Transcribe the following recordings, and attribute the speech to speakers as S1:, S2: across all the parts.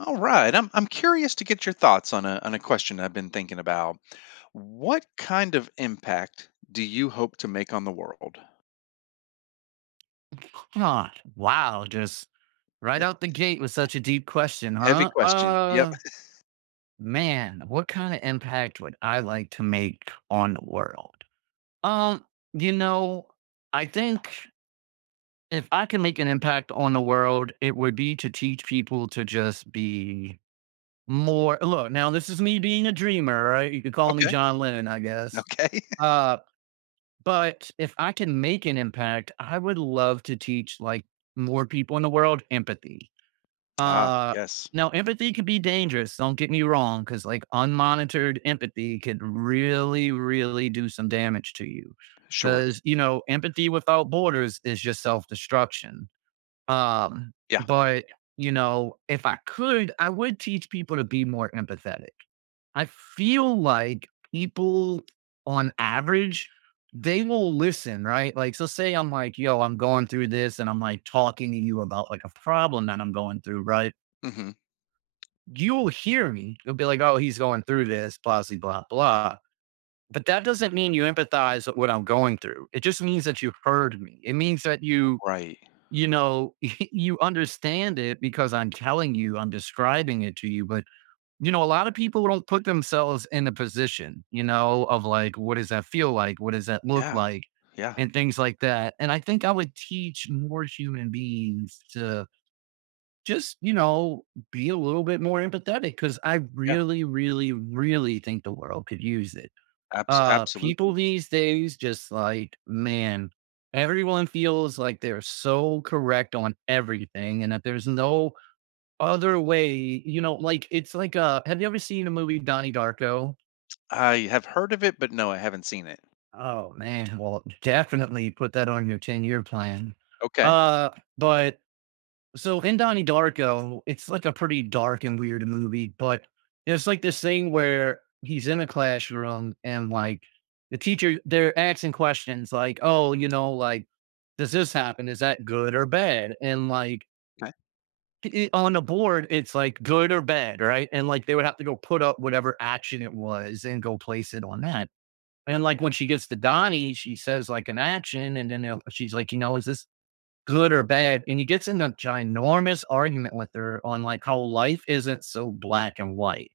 S1: All right. I'm curious to get your thoughts on a question I've been thinking about. What kind of impact do you hope to make on the world?
S2: Huh, wow, just right out the gate with such a deep question,
S1: Heavy
S2: huh?
S1: question. Yep.
S2: Man, what kind of impact would I like to make on the world? Um, you know, I think if I can make an impact on the world, it would be to teach people to just be more. Look, now this is me being a dreamer, right? You could call me
S1: Okay.
S2: John Lennon, I guess.
S1: Okay.
S2: Uh, but if I can make an impact, I would love to teach like more people in the world empathy
S1: Ah,
S2: Uh,
S1: yes.
S2: Now empathy can be dangerous. Don't get me wrong, because like unmonitored empathy could really, really do some damage to you.
S1: Sure.
S2: Because you know, empathy without borders is just self destruction. Um,
S1: Yeah.
S2: but you know, if I could, I would teach people to be more empathetic. I feel like people, on average, they will listen, right? Like, so say I'm like, yo, I'm going through this, and I'm like talking to you about like a problem that I'm going through, right?
S1: Hmm.
S2: You'll hear me. You'll be like, oh, he's going through this, blah, blah, blah, blah. But that doesn't mean you empathize with what I'm going through. It just means that you heard me. It means that you,
S1: Right.
S2: you know, you understand it because I'm telling you, I'm describing it to you. But, you know, a lot of people don't put themselves in a position, you know, of like, what does that feel like? What does that look
S1: Yeah.
S2: like?
S1: Yeah.
S2: And things like that. And I think I would teach more human beings to just, you know, be a little bit more empathetic, because I
S1: Yeah.
S2: really, really, really think the world could use it. People
S1: Absolutely.
S2: these days just like, man, everyone feels like they're so correct on everything and that there's no other way, you know, like it's like, have you ever seen the movie Donnie Darko?
S1: I have heard of it, but no, I haven't seen it.
S2: Oh man, well, definitely put that on your 10-year plan.
S1: Okay.
S2: Uh, but So in Donnie Darko, it's like a pretty dark and weird movie, but it's like this thing where he's in a classroom and like the teacher they're asking questions like, "Oh, you know, like does this happen? Is that good or bad?" And like
S1: Okay.
S2: on the board, it's like good or bad, right? And like they would have to go put up whatever action it was and go place it on that. And like when she gets to Donnie, she says like an action, and then she's like, "You know, is this good or bad," and he gets in a ginormous argument with her on like how life isn't so black and white,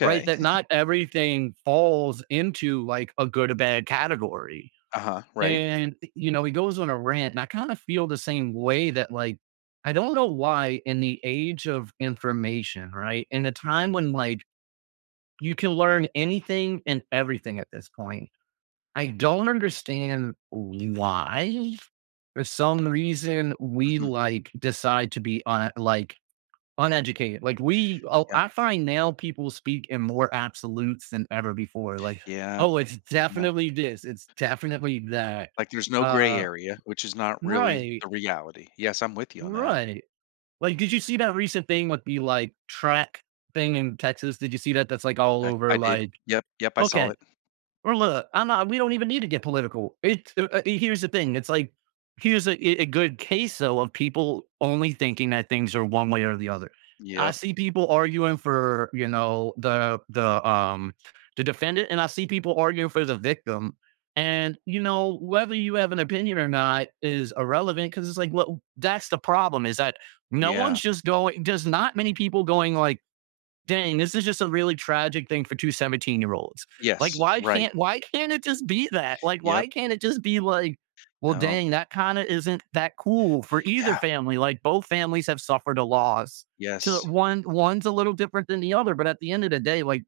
S2: right? That not everything falls into like a good or bad category.
S1: Uh huh. Right.
S2: And you know, he goes on a rant, and I kind of feel the same way that like I don't know why in the age of information, right? In a time when like you can learn anything and everything at this point. I don't understand why. For some reason, we
S1: Hmm.
S2: like decide to be uneducated. Like we, oh,
S1: Yeah.
S2: I find now people speak in more absolutes than ever before. Like,
S1: Yeah.
S2: oh, it's
S1: Yeah.
S2: definitely this. It's definitely that.
S1: Like there's no gray
S2: Uh,
S1: area, which is not really
S2: right,
S1: the reality. Yes, I'm with you on that.
S2: right. Like, did you see that recent thing with the like track thing in Texas? Did you see that? That's like all
S1: I
S2: over.
S1: I did.
S2: Like,
S1: Yep, yep, I saw
S2: okay.
S1: it.
S2: Or look, I'm not we don't even need to get political. It's Here's the thing. It's like, here's a good case, though, of people only thinking that things are one way or the other. I
S1: Yep,
S2: see people arguing for, you know, the defendant, and I see people arguing for the victim. And, you know, whether you have an opinion or not is irrelevant because it's like, well, that's the problem is that no
S1: yeah.
S2: one's just going there's not many people going like, dang, this is just a really tragic thing for 217 year olds. Like,
S1: Yes, right.
S2: why can't it just be that? Like,
S1: Yep,
S2: why can't it just be like, well,
S1: um,
S2: dang, that kind of isn't that cool for either
S1: yeah,
S2: family. Like both families have suffered a loss. To
S1: yes,
S2: one one's a little different than the other, but at the end of the day, like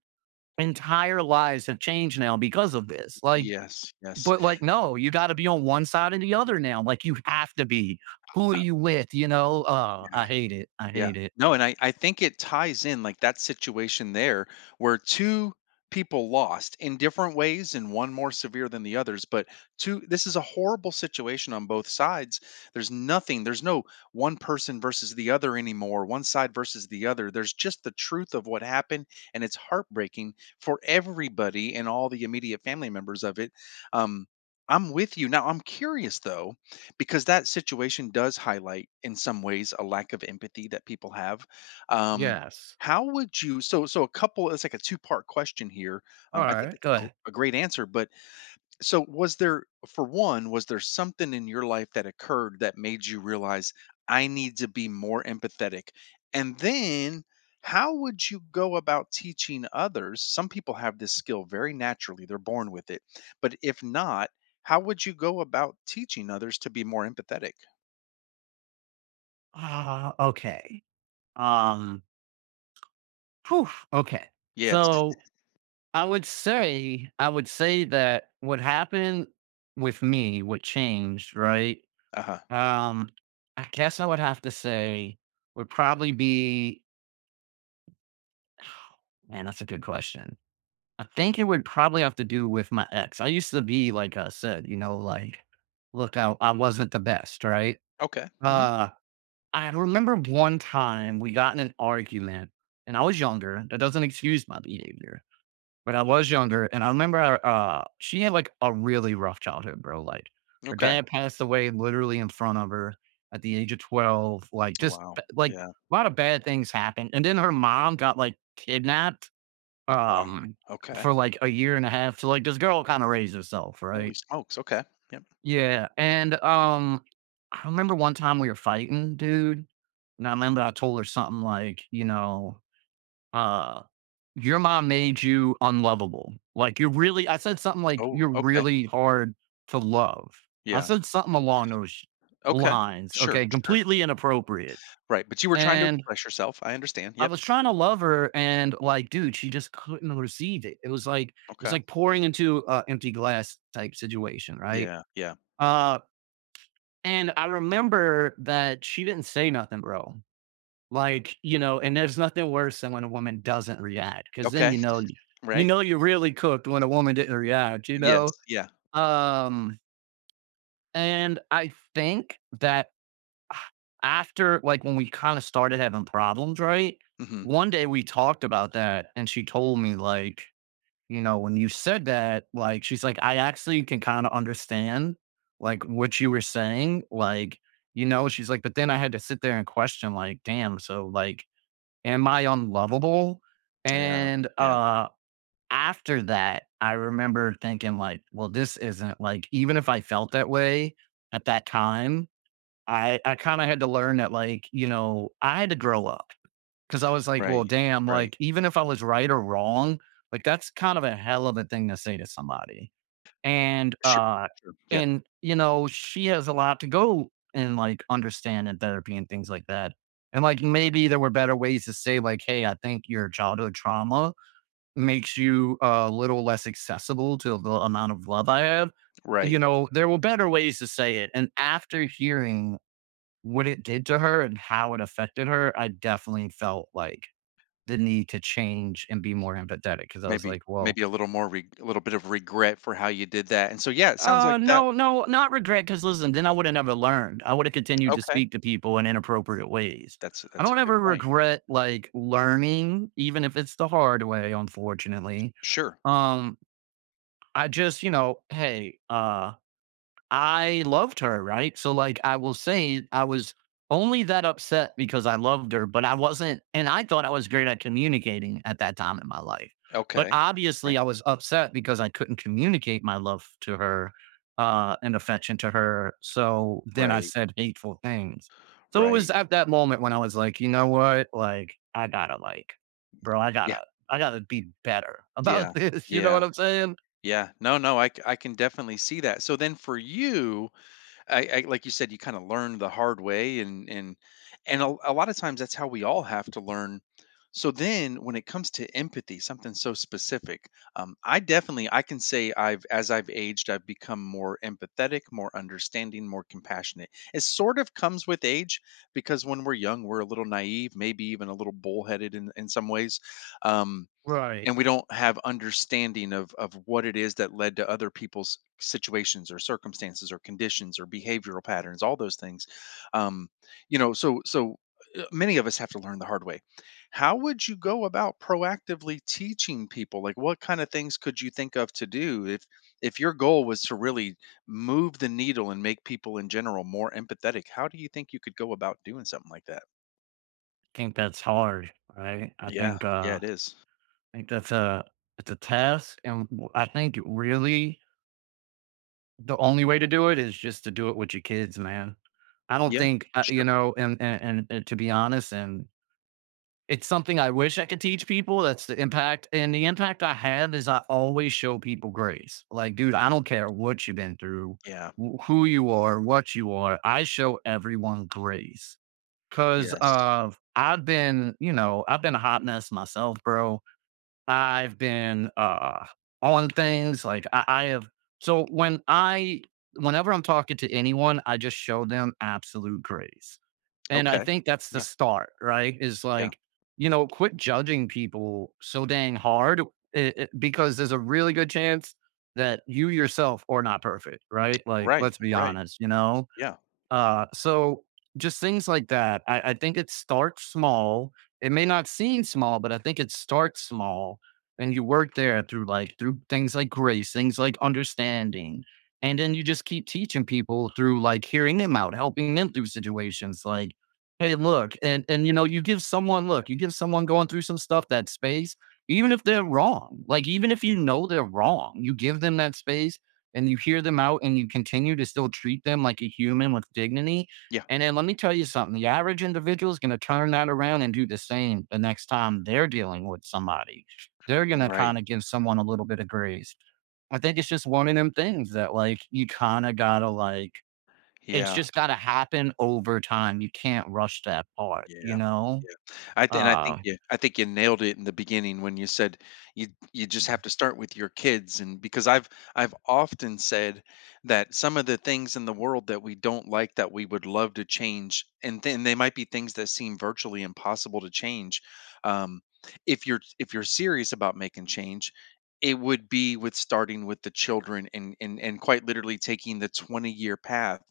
S2: entire lives have changed now because of this. Like,
S1: yes, yes.
S2: but like, no, you gotta be on one side and the other now. Like you have to be. Who are
S1: Uh
S2: you with? You know? I hate it. I
S1: Yeah.
S2: hate it.
S1: No, and I think it ties in, like, that situation there where two people lost in different ways and one more severe than the others, but 2 this is a horrible situation on both sides. There's no one person versus the other anymore, one side versus the other. There's just the truth of what happened, and it's heartbreaking for everybody and all the immediate family members of it. Um, I'm with you. Now I'm curious, though, because that situation does highlight, in some ways, a lack of empathy that people have. Um,
S2: Yes.
S1: how would you so so a couple It's like a two-part question here.
S2: All
S1: I think
S2: right.
S1: it's
S2: Go ahead.
S1: a great answer, but was there something in your life that occurred that made you realize I need to be more empathetic? And then how would you go about teaching others? Some people have this skill very naturally, they're born with it. But if not, how would you go about teaching others to be more empathetic?
S2: Ah, okay. Um, phew, okay.
S1: Yeah, it's
S2: So I would say that what happened with me, what changed, right?
S1: uh-huh.
S2: Um, I guess I would have to say would probably be, man, that's a good question. I think it would probably have to do with my ex. I used to be, like I said, you know, like, look, I wasn't the best, right?
S1: Okay. Hmm.
S2: Uh, I remember one time we got in an argument and I was younger. That doesn't excuse my behavior, but I was younger. And I remember she had like a really rough childhood, bro. Like her
S1: Okay.
S2: dad passed away literally in front of her at the age of 12. Like
S1: Oh,
S2: just
S1: wow.
S2: like
S1: Yeah.
S2: a lot of bad things happened. And then her mom got like kidnapped
S1: Wow.
S2: um,
S1: Okay.
S2: for like a year and a half. So like this girl kind of raised herself,
S1: Holy
S2: right?
S1: smokes. Okay. Yep.
S2: Yeah, and, I remember one time we were fighting, dude, and I remember I told her something like, you know, uh, "Your mom made you unlovable." Like, "You're really" I said something like,
S1: Oh,
S2: "You're
S1: okay.
S2: really hard to love." I
S1: Yeah.
S2: said something along those
S1: Okay.
S2: lines,
S1: Sure.
S2: okay,
S1: Sure.
S2: completely inappropriate,
S1: Right, but you were trying to
S2: and
S1: express yourself, I understand,
S2: I
S1: yep,
S2: was trying to love her and, like, dude, she just couldn't receive it. It was like it's
S1: okay.
S2: like pouring into an empty glass type situation, right?
S1: Yeah, yeah,
S2: Uh And I remember that she didn't say nothing, bro. Like, you know, and there's nothing worse than when a woman doesn't react because then
S1: okay.
S2: you
S1: Right?
S2: know you really cooked when a woman didn't react, you
S1: Yes,
S2: know?
S1: yeah,
S2: Um, and I think that after like when we kind of started having problems, right?
S1: mhm,
S2: One day we talked about that and she told me like you know, when you said that, like, she's like, "I actually can kinda understand, like, what you were saying." Like, you know, she's like, "But then I had to sit there and question, like, damn, so, like, am I unlovable?"
S1: yeah,
S2: And,
S1: yeah,
S2: after that, I remember thinking, like, "Well, this isn't like, even if I felt that way at that time, I kinda had to learn that, like, you know, I had to grow up." Cause I was like, well,
S1: right,
S2: damn,
S1: right,
S2: like, even if I was right or wrong, like, that's kind of a hell of a thing to say to somebody. And,
S1: sure,
S2: uh,
S1: sure, yeah,
S2: and, you know, she has a lot to go and like understand in therapy and things like that. And like, maybe there were better ways to say, like, hey, I think your childhood trauma makes you a little less accessible to the amount of love I have. You
S1: right,
S2: know, there were better ways to say it. And after hearing what it did to her and how it affected her, I definitely felt like the need to change and be more empathetic because I was
S1: maybe
S2: like, "Well,
S1: maybe a little bit of regret for how you did that. And so, yeah, it sounds like
S2: uh,
S1: that.
S2: no, no, not regret." Because listen, then I woulda never learned. I woulda continued to
S1: Okay,
S2: speak to people in inappropriate ways."
S1: that's
S2: I
S1: that's a
S2: don't
S1: good
S2: ever
S1: point.
S2: regret, like, learning, even if it's the hard way, unfortunately.
S1: Sure,
S2: Um, I just, you know, hey, I loved her, right? So, like, I will say I was only that upset because I loved her, but I wasn't and I thought I was great at communicating at that time in my life. But
S1: okay,
S2: obviously,
S1: right,
S2: I was upset because I couldn't communicate my love to her, and affection to her. So then I
S1: right,
S2: said hateful things. So it was
S1: right,
S2: at that moment when I was like, you know what? Like, I gotta like, bro,
S1: yeah,
S2: I gotta be better
S1: yeah,
S2: about this. You know
S1: yeah,
S2: what I'm saying?
S1: yeah, no, no, I can definitely see that. So then for you, I like you said, you kind of learn the hard way, and and a lot of times that's how we all have to learn. So then, when it comes to empathy, something so specific, I can say I've as I've aged, I've become more empathetic, more understanding, more compassionate. It sort of comes with age because when we're young, we're a little naive, maybe even a little bullheaded in some ways. Um,
S2: Right.
S1: and we don't have understanding of what it is that led to other people's situations or circumstances or conditions or behavioral patterns, all those things. Um you know so so uh, many of us have to learn the hard way. How would you go about proactively teaching people, like, what kind of things could you think of to do if your goal was to really move the needle and make people in general more empathetic? How do you think you could go about doing something like that?
S2: think that's hard, right?
S1: Yeah. Yeah,
S2: I
S1: it is.
S2: think that's a it's a task and I think really the only way to do it is just to do it with your kids, man. I don't
S1: Yeah.
S2: think
S1: Sure.
S2: you know and to be honest and it's something I wish I could teach people. That's the impact. And the impact I have is I always show people grace. Like, dude, I don't care what you've been through,
S1: Yeah.
S2: who you are, what you are. I show everyone grace Cause
S1: Yes.
S2: of I've been, you know, I've been a hot mess myself, bro. I've been on things like I have so when I whenever I'm talking to anyone, I just show them absolute grace. And I
S1: Okay.
S2: think that's the
S1: Yeah.
S2: start, right? Is
S1: Yeah.
S2: like, you know, quit judging people so dang hard because there's a really good chance that you yourself are not perfect, right? Like,
S1: Right.
S2: let's be
S1: Right.
S2: honest, you know?
S1: Yeah.
S2: So just things like that. I think it starts small. It may not seem small, but I think it starts small. And you work there through like through things like grace, things like understanding. And then you just keep teaching people through like hearing them out, helping them through situations like, hey, look, and you know, you give someone going through some stuff that space, even if they're wrong. Like even if you know they're wrong, you give them that space and you hear them out and you continue to still treat them like a human with dignity.
S1: Yeah.
S2: And then let me tell you something the average individual is going to turn that around and do the same the next time they're dealing with somebody. They're going to
S1: Right.
S2: kind of give someone a little bit of grace. I think it's just one of them things that, like, you kind of got to, like, it's
S1: Yeah.
S2: just got to happen over time. You can't rush that part, you
S1: Yeah.
S2: know?
S1: Yeah. I th And I think
S2: Uh,
S1: you nailed it in the beginning when you said you you just have to start with your kids. And because I've often said that some of the things in the world that we don't like, that we would love to change, and then they might be things that seem virtually impossible to change. Um, if you're serious about making change, it would be with starting with the children, and quite literally taking the 20-year path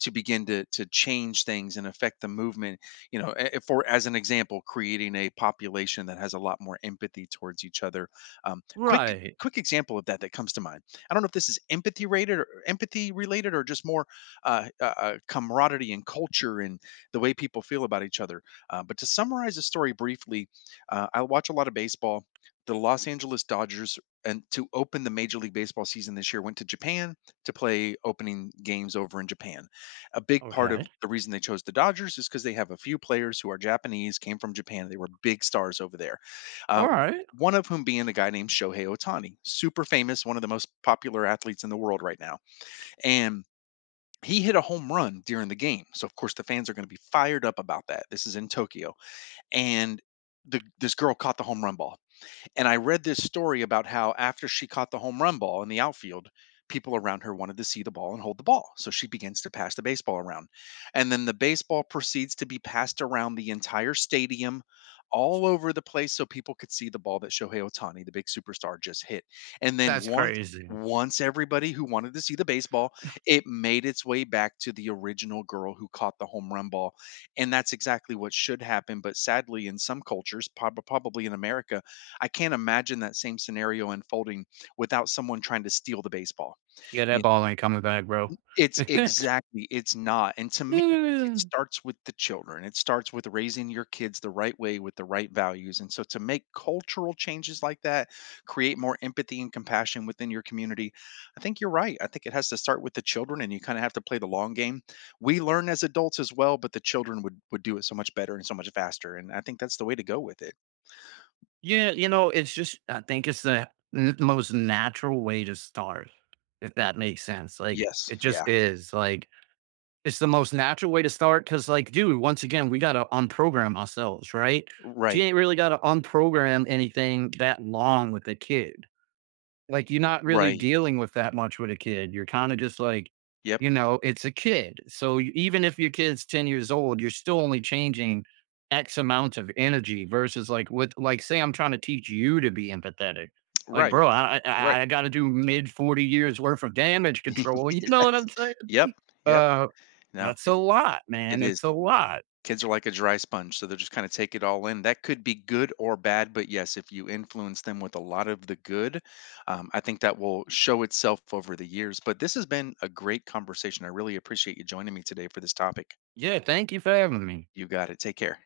S1: to begin to change things and affect the movement. You know, a- for as an example, creating a population that has a lot more empathy towards each other. um, quick
S2: right.
S1: quick example of that comes to mind. I don't know if this is empathy related or just more camaraderie and culture and the way people feel about each other. But to summarize the story briefly, I watch a lot of baseball. The Los Angeles Dodgers, and to open the Major League Baseball season this year, went to Japan to play opening games over in Japan. A big part of
S2: Okay.
S1: the reason they chose the Dodgers is because they have a few players who are Japanese, came from Japan. They were big stars over there. Uh,
S2: All right.
S1: One of whom being a guy named Shohei Ohtani, super famous, one of the most popular athletes in the world right now. And he hit a home run during the game. So, of course, the fans are going to be fired up about that. This is in Tokyo. And this girl caught the home run ball. And I read this story about how after she caught the home run ball in the outfield, people around her wanted to see the ball and hold the ball. So she begins to pass the baseball around. And then the baseball proceeds to be passed around the entire stadium, all over the place, so people could see the ball that Shohei Otani, the big superstar, just hit. And then
S2: That's
S1: once
S2: crazy.
S1: once everybody who wanted to see the baseball, it made its way back to the original girl who caught the home run ball. And that's exactly what should happen. But sadly, in some cultures, probably in America, I can't imagine that same scenario unfolding without someone trying to steal the baseball.
S2: Yeah,
S1: You,
S2: that ball ain't coming back, bro.
S1: it's exactly It's not, and to me, it
S2: Yeah.
S1: starts with the children. It starts with raising your kids the right way with the right values, and so to make cultural changes like that, create more empathy and compassion within your community, I think you're right. I think it has to start with the children, and you kinda have to play the long game. We learn as adults as well, but the children would do it so much better and so much faster, and I think that's the way to go with it.
S2: Yeah, you know, it's just I think it's the n most natural way to start, if that makes sense, like,
S1: Yes,
S2: it
S1: yeah.
S2: just is, like, it's the most natural way to start because, like, dude, once again, we gotta unprogram ourselves, right? You
S1: Right,
S2: ain't really gotta unprogram anything that long with a kid. Like, you're not really
S1: right.
S2: dealing with that much with a kid. You're kind of just like,
S1: Yep.
S2: you know, it's a kid. So even if your kid's 10 years old, you're still only changing X amount of energy versus like with like say I'm trying to teach you to be empathetic. Like,
S1: Right,
S2: bro, I
S1: right.
S2: I, I gotta do mid 40 years worth of damage control. You know what I'm saying?
S1: Yep, yep.
S2: Uh
S1: No,
S2: that's a
S1: it
S2: lot,
S1: it
S2: man.
S1: is.
S2: It's a lot.
S1: Kids are like a dry sponge, so they'll just kinda take it all in. That could be good or bad, but yes, if you influence them with a lot of the good, I think that will show itself over the years. But this has been a great conversation. I really appreciate you joining me today for this topic.
S2: Yeah, thank you for having me.
S1: You got it. Take care.